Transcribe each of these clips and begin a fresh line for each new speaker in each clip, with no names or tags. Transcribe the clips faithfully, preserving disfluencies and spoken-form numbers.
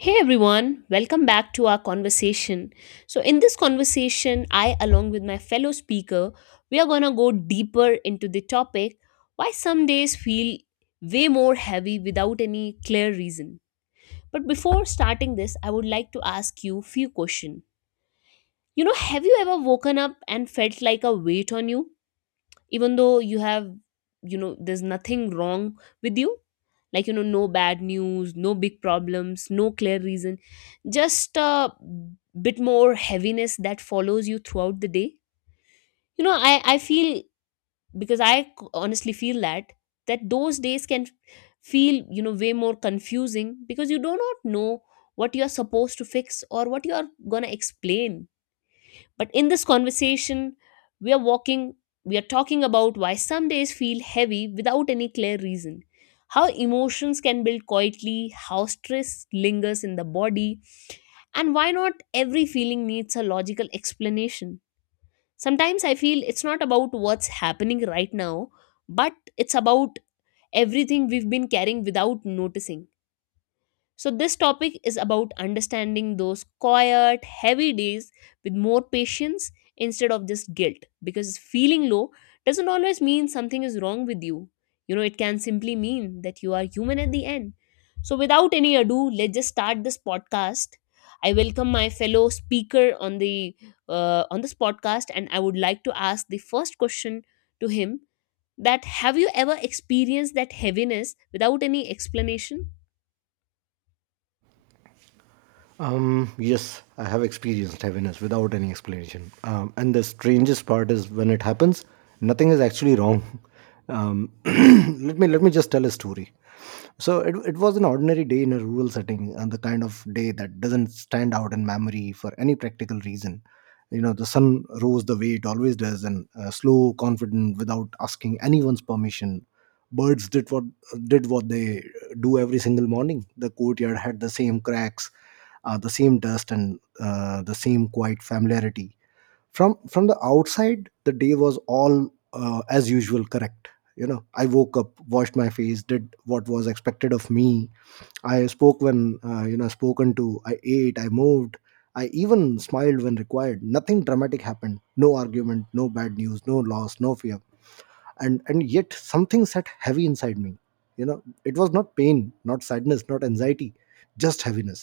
Hey everyone, welcome back to our conversation. So, in this conversation, I, along with my fellow speaker, we are gonna go deeper into the topic why some days feel way more heavy without any clear reason. But before starting this, I would like to ask you few questions. You know, have you ever woken up and felt like a weight on you? Even though you have, you know, there's nothing wrong with you. Like, you know, no bad news, no big problems, no clear reason, just a bit more heaviness that follows you throughout the day. You know, i i feel, because i c- honestly feel that that those days can feel, you know, way more confusing because you do not know what you are supposed to fix or what you are going to explain. But in this conversation, we are walking, we are talking about why some days feel heavy without any clear reason, how emotions can build quietly, how stress lingers in the body, and why not every feeling needs a logical explanation. Sometimes I feel it's not about what's happening right now, but it's about everything we've been carrying without noticing. So, this topic is about understanding those quiet, heavy days with more patience instead of just guilt, because feeling low doesn't always mean something is wrong with you. You know, it can simply mean that you are human at the end. So, without any ado, let's just start this podcast. I welcome my fellow speaker on the uh, on this podcast, and I would like to ask the first question to him: that have you ever experienced that heaviness without any explanation?
Um, yes, I have experienced heaviness without any explanation. Um, and the strangest part is when it happens, nothing is actually wrong. Um, let me let me just tell a story. So it, it was an ordinary day in a rural setting, and the kind of day that doesn't stand out in memory for any practical reason. You know, the sun rose the way it always does, and uh, slow, confident, without asking anyone's permission. Birds did what did what they do every single morning. The courtyard had the same cracks, uh, the same dust, and uh, the same quiet familiarity. From from the outside, the day was all, uh, as usual, correct. You know, I woke up, washed my face, did what was expected of me. I spoke when uh, you know, spoken to. I ate, I moved, I even smiled when required. Nothing dramatic happened, no argument, no bad news, no loss, no fear. And and yet something sat heavy inside me. You know, it was not pain, not sadness, not anxiety, just heaviness.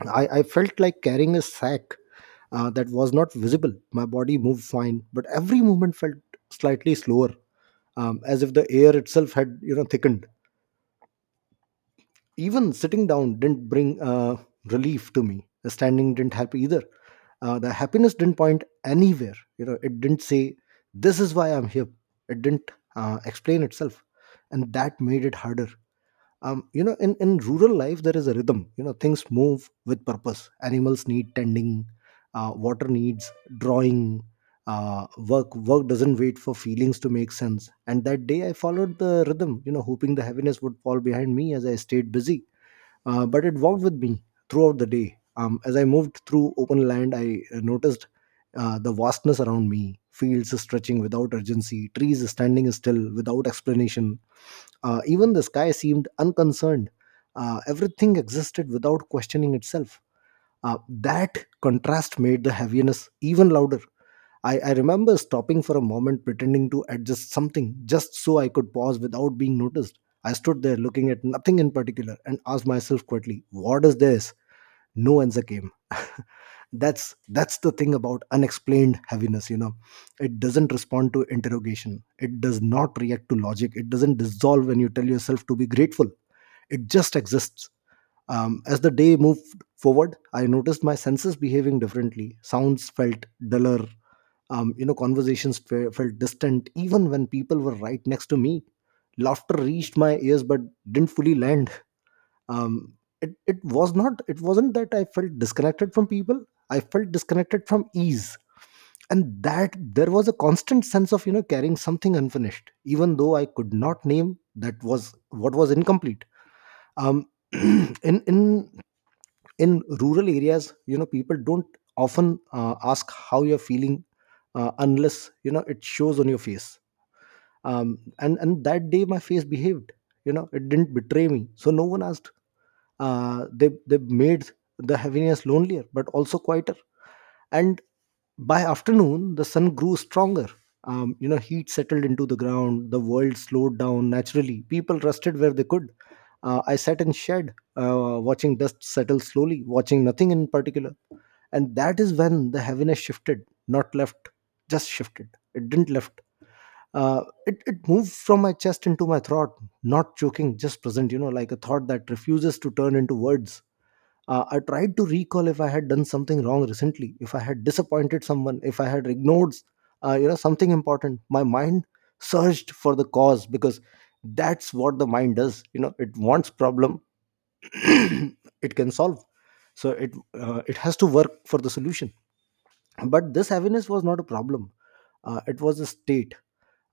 I, I felt like carrying a sack uh, that was not visible. My body moved fine, but every movement felt slightly slower, um, as if the air itself had, you know, thickened. Even sitting down didn't bring uh, relief to me. The standing didn't help either. Uh, the happiness didn't point anywhere. You know, it didn't say this is why I'm here. It didn't uh, explain itself, and that made it harder. Um, you know, in, in rural life there is a rhythm. You know, things move with purpose, animals need tending, uh, water needs drawing, uh, work work doesn't wait for feelings to make sense. And that day I followed the rhythm, you know, hoping the heaviness would fall behind me as I stayed busy. Uh, but it walked with me throughout the day. Um, as I moved through open land, I uh, noticed uh, the vastness around me, fields stretching without urgency, trees standing still without explanation. Uh, even the sky seemed unconcerned. Uh, everything existed without questioning itself. Uh, that contrast made the heaviness even louder. I, I remember stopping for a moment, pretending to adjust something just so I could pause without being noticed. I stood there looking at nothing in particular and asked myself quietly, "What is this?" No answer came. that's that's the thing about unexplained heaviness, you know, it doesn't respond to interrogation, it does not react to logic, it doesn't dissolve when you tell yourself to be grateful. It just exists. Um, as the day moved forward, I noticed my senses behaving differently. Sounds felt duller. Um, you know, conversations fe- felt distant even when people were right next to me. Laughter reached my ears but didn't fully land. um it, it was not it wasn't that I felt disconnected from people, I felt disconnected from ease. And that there was a constant sense of, you know, carrying something unfinished, even though I could not name that was what was incomplete. um in in in rural areas, you know, people don't often uh, ask how you're feeling uh, unless, you know, it shows on your face. um, and and that day my face behaved. You know, it didn't betray me, so no one asked. uh, they they made the heaviness lonelier but also quieter. And by afternoon the sun grew stronger. Um, you know, heat settled into the ground, the world slowed down naturally, people rested where they could. uh, I sat in shed, uh, watching dust settle slowly, watching nothing in particular. And that is when the heaviness shifted, not left, just shifted. It didn't left. uh, it, it moved from my chest into my throat, not choking, just present, you know, like a thought that refuses to turn into words. uh, I tried to recall if I had done something wrong recently, if I had disappointed someone, if I had ignored uh, you know, something important. My mind searched for the cause, because that's what the mind does. You know, it wants problem it can solve. So it uh, it has to work for the solution. But this heaviness was not a problem. Uh, it was a state.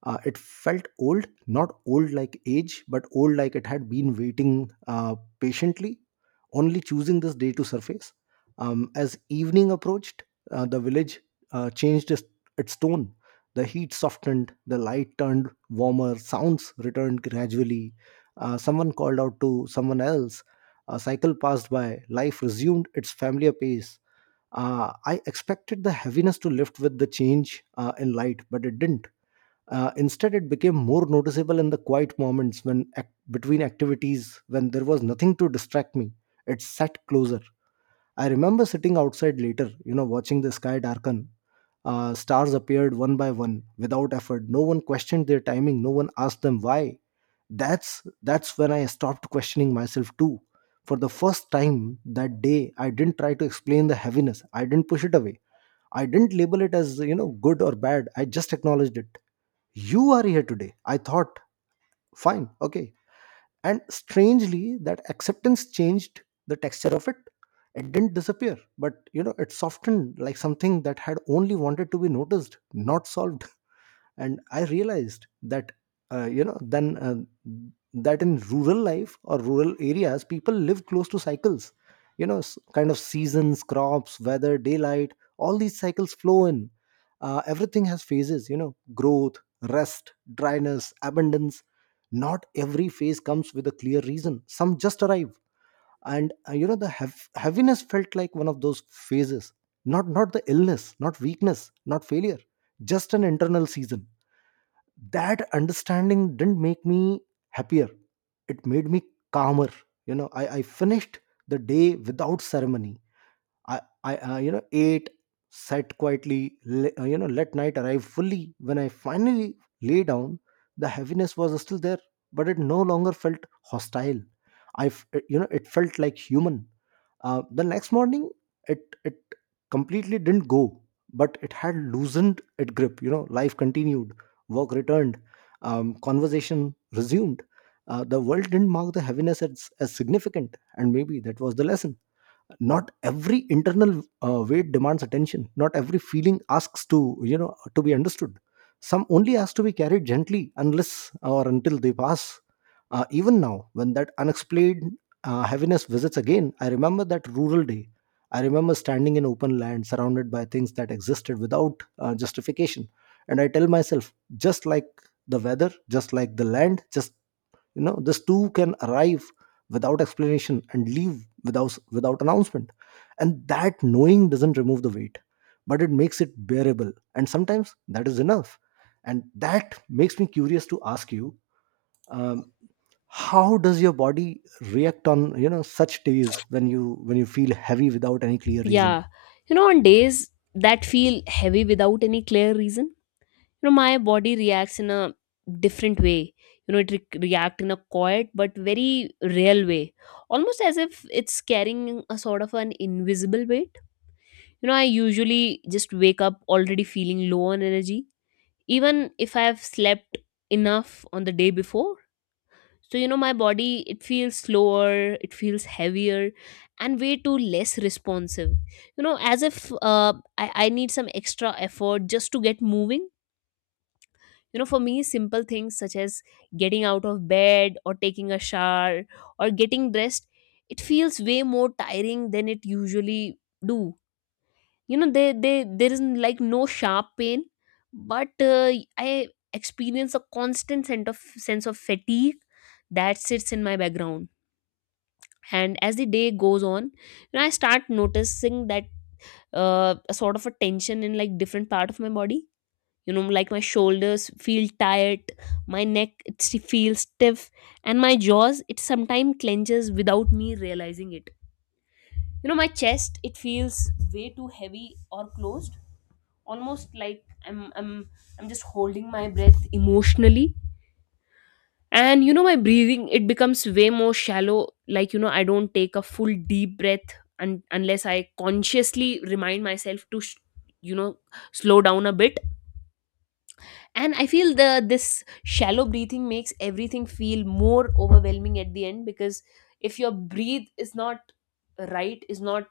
uh, It felt old, not old like age, but old like it had been waiting uh, patiently, only choosing this day to surface. Um, as evening approached, uh, the village uh, changed its, its tone. The heat softened, the light turned warmer, sounds returned gradually. Uh, someone called out to someone else. A cycle passed by. Life resumed its familiar pace. Uh, I expected the heaviness to lift with the change uh, in light, but it didn't. Uh, instead, it became more noticeable in the quiet moments when ac- between activities, when there was nothing to distract me. It sat closer. I remember sitting outside later, you know, watching the sky darken. Uh, stars appeared one by one without effort. No one questioned their timing. No one asked them why. That's that's when I stopped questioning myself too. For the first time that day, I didn't try to explain the heaviness. I didn't push it away. I didn't label it as, you know, good or bad. I just acknowledged it. "You are here today," I thought. "Fine. Okay." And strangely, that acceptance changed the texture of it. It didn't disappear, but, you know, it softened, like something that had only wanted to be noticed, not solved. And I realized that, uh, you know, then uh, that in rural life, or rural areas, people live close to cycles. You know, s- kind of seasons, crops, weather, daylight, all these cycles flow in. Uh, everything has phases, you know, growth, rest, dryness, abundance. Not every phase comes with a clear reason, some just arrive. And uh, you know, the heav- heaviness felt like one of those phases, not not the illness, not weakness, not failure, just an internal season. That understanding didn't make me happier, it made me calmer. You know, i, I finished the day without ceremony. I, I, uh, you know, ate, sat quietly, le- uh, you know, let night arrive fully. When I finally lay down, the heaviness was still there, but it no longer felt hostile. I, f- uh, you know, it felt like human. Uh, the next morning, it it completely didn't go, but it had loosened its grip. You know, life continued, work returned, um, conversation resumed. Uh, the world didn't mark the heaviness as, as significant, and maybe that was the lesson. Not every internal uh, weight demands attention, not every feeling asks to, you know, to be understood. Some only has to be carried gently unless or until they pass. Uh, even now, when that unexplained uh, heaviness visits again, I remember that rural day. I remember standing in open land surrounded by things that existed without uh, justification. And I tell myself, just like the weather, just like the land, just, you know, this too can arrive without explanation and leave without without announcement. And that knowing doesn't remove the weight, but it makes it bearable, and sometimes that is enough. And that makes me curious to ask you, um, how does your body react on, you know, such days when you when you feel heavy without any clear reason?
Yeah. You know, on days that feel heavy without any clear reason, you know, my body reacts in a different way. You know, it re- react in a quiet but very real way, almost as if it's carrying a sort of an invisible weight. You know, I usually just wake up already feeling low on energy, even if I have slept enough on the day before. So, you know, my body, it feels slower, it feels heavier and way too less responsive. You know, as if uh, I, I need some extra effort just to get moving. You know, for me, simple things such as getting out of bed or taking a shower or getting dressed, it feels way more tiring than it usually do. You know, they, they there is like no sharp pain, but uh, I experience a constant sense of sense of fatigue that sits in my background. And as the day goes on, you know, I start noticing that, uh, a sort of a tension in like different part of my body. You know, like my shoulders feel tight, my neck it sti- feels stiff, and my jaws, it sometimes clenches without me realizing it. You know, my chest, it feels way too heavy or closed, almost like i'm i'm i'm just holding my breath emotionally. And you know, my breathing, it becomes way more shallow. Like, you know, I don't take a full deep breath un- unless I consciously remind myself to sh- you know, slow down a bit. And I feel the this shallow breathing makes everything feel more overwhelming at the end, because if your breathe is not right is not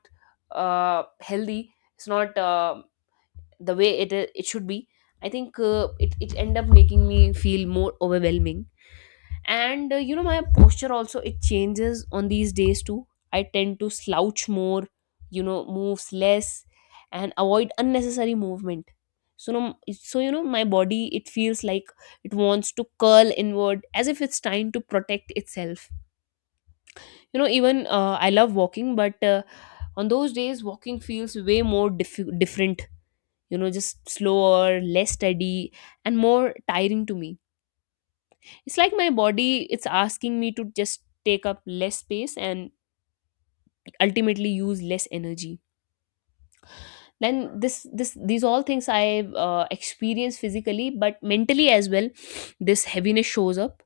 uh, healthy, it's not uh, the way it it should be, I think uh, it it end up making me feel more overwhelming. And uh, you know, my posture also, it changes on these days too. I tend to slouch more, you know, moves less and avoid unnecessary movement. So no, so you know, my body, it feels like it wants to curl inward as if it's trying to protect itself. You know, even uh, I love walking, but uh, on those days walking feels way more diff- different. You know, just slower, less steady and more tiring to me. It's like my body, it's asking me to just take up less space and ultimately use less energy. Then this this these all things I uh, experience physically, but mentally as well this heaviness shows up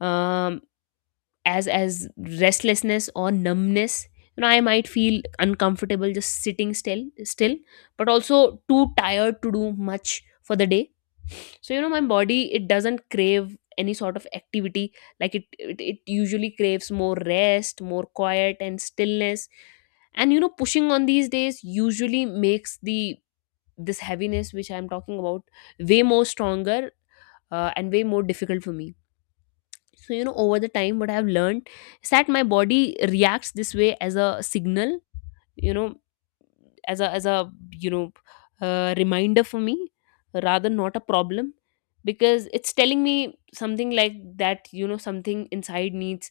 um, as as restlessness or numbness. You know, I might feel uncomfortable just sitting still still, but also too tired to do much for the day. So you know, my body, it doesn't crave any sort of activity. Like it it, it usually craves more rest, more quiet and stillness. And you know, pushing on these days usually makes the this heaviness which I'm talking about way more stronger uh, and way more difficult for me. So you know, over the time what I've learned is that my body reacts this way as a signal. You know, as a as a you know, uh, reminder for me, rather not a problem, because it's telling me something like that, you know, something inside needs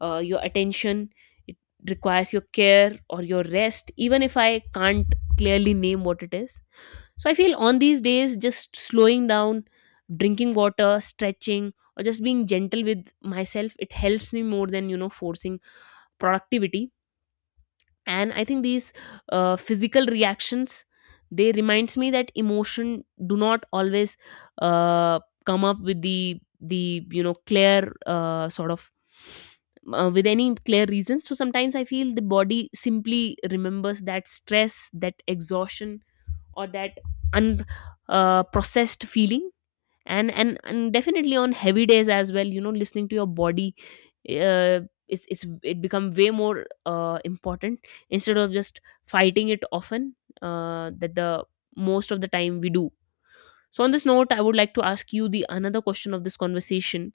uh, your attention. It requires your care or your rest, even if I can't clearly name what it is. So I feel on these days, just slowing down, drinking water, stretching or just being gentle with myself, it helps me more than, you know, forcing productivity. And I think these uh, physical reactions, they reminds me that emotion do not always uh, come up with the the you know, clear uh, sort of uh, with any clear reason. So sometimes I feel the body simply remembers that stress, that exhaustion or that unprocessed uh, processed feeling. And and and definitely on heavy days as well, you know, listening to your body, uh, it's it's it become way more uh, important, instead of just fighting it often, uh, that the most of the time we do. So on this note, I would like to ask you the another question of this conversation: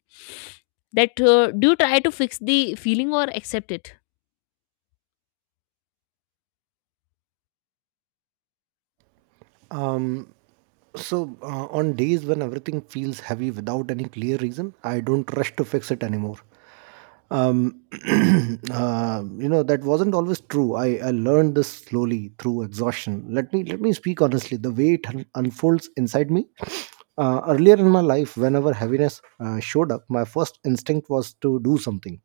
that uh, do you try to fix the feeling or accept it?
um So, uh, on days when everything feels heavy without any clear reason, I don't rush to fix it anymore. um, uh, you know, that wasn't always true. I, I learned this slowly through exhaustion. Let me let me speak honestly the way it un- unfolds inside me. Uh, earlier in my life, whenever heaviness uh, showed up, my first instinct was to do something.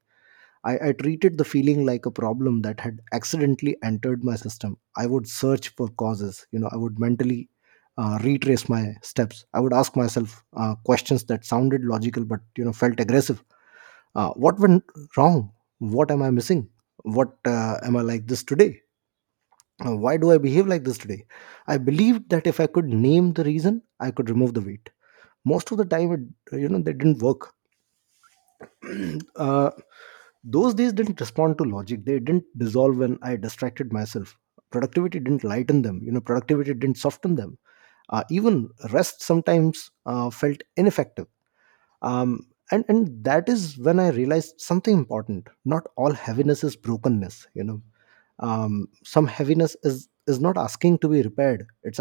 I, I treated the feeling like a problem that had accidentally entered my system. I would search for causes. You know, I would mentally uh, retrace my steps. I would ask myself uh, questions that sounded logical but, you know, felt aggressive. Uh, what went wrong? What am I missing? What uh, am I like this today? Uh, why do I behave like this today? I believed that if I could name the reason, I could remove the weight. Most of the time, it, you know, they didn't work. uh, those days didn't respond to logic. They didn't dissolve when I distracted myself. Productivity didn't lighten them. You know, productivity didn't soften them. Uh, even rest sometimes uh, felt ineffective. Um, and and that is when I realized something important: not all heaviness is brokenness you know um, Some heaviness is is not asking to be repaired, it's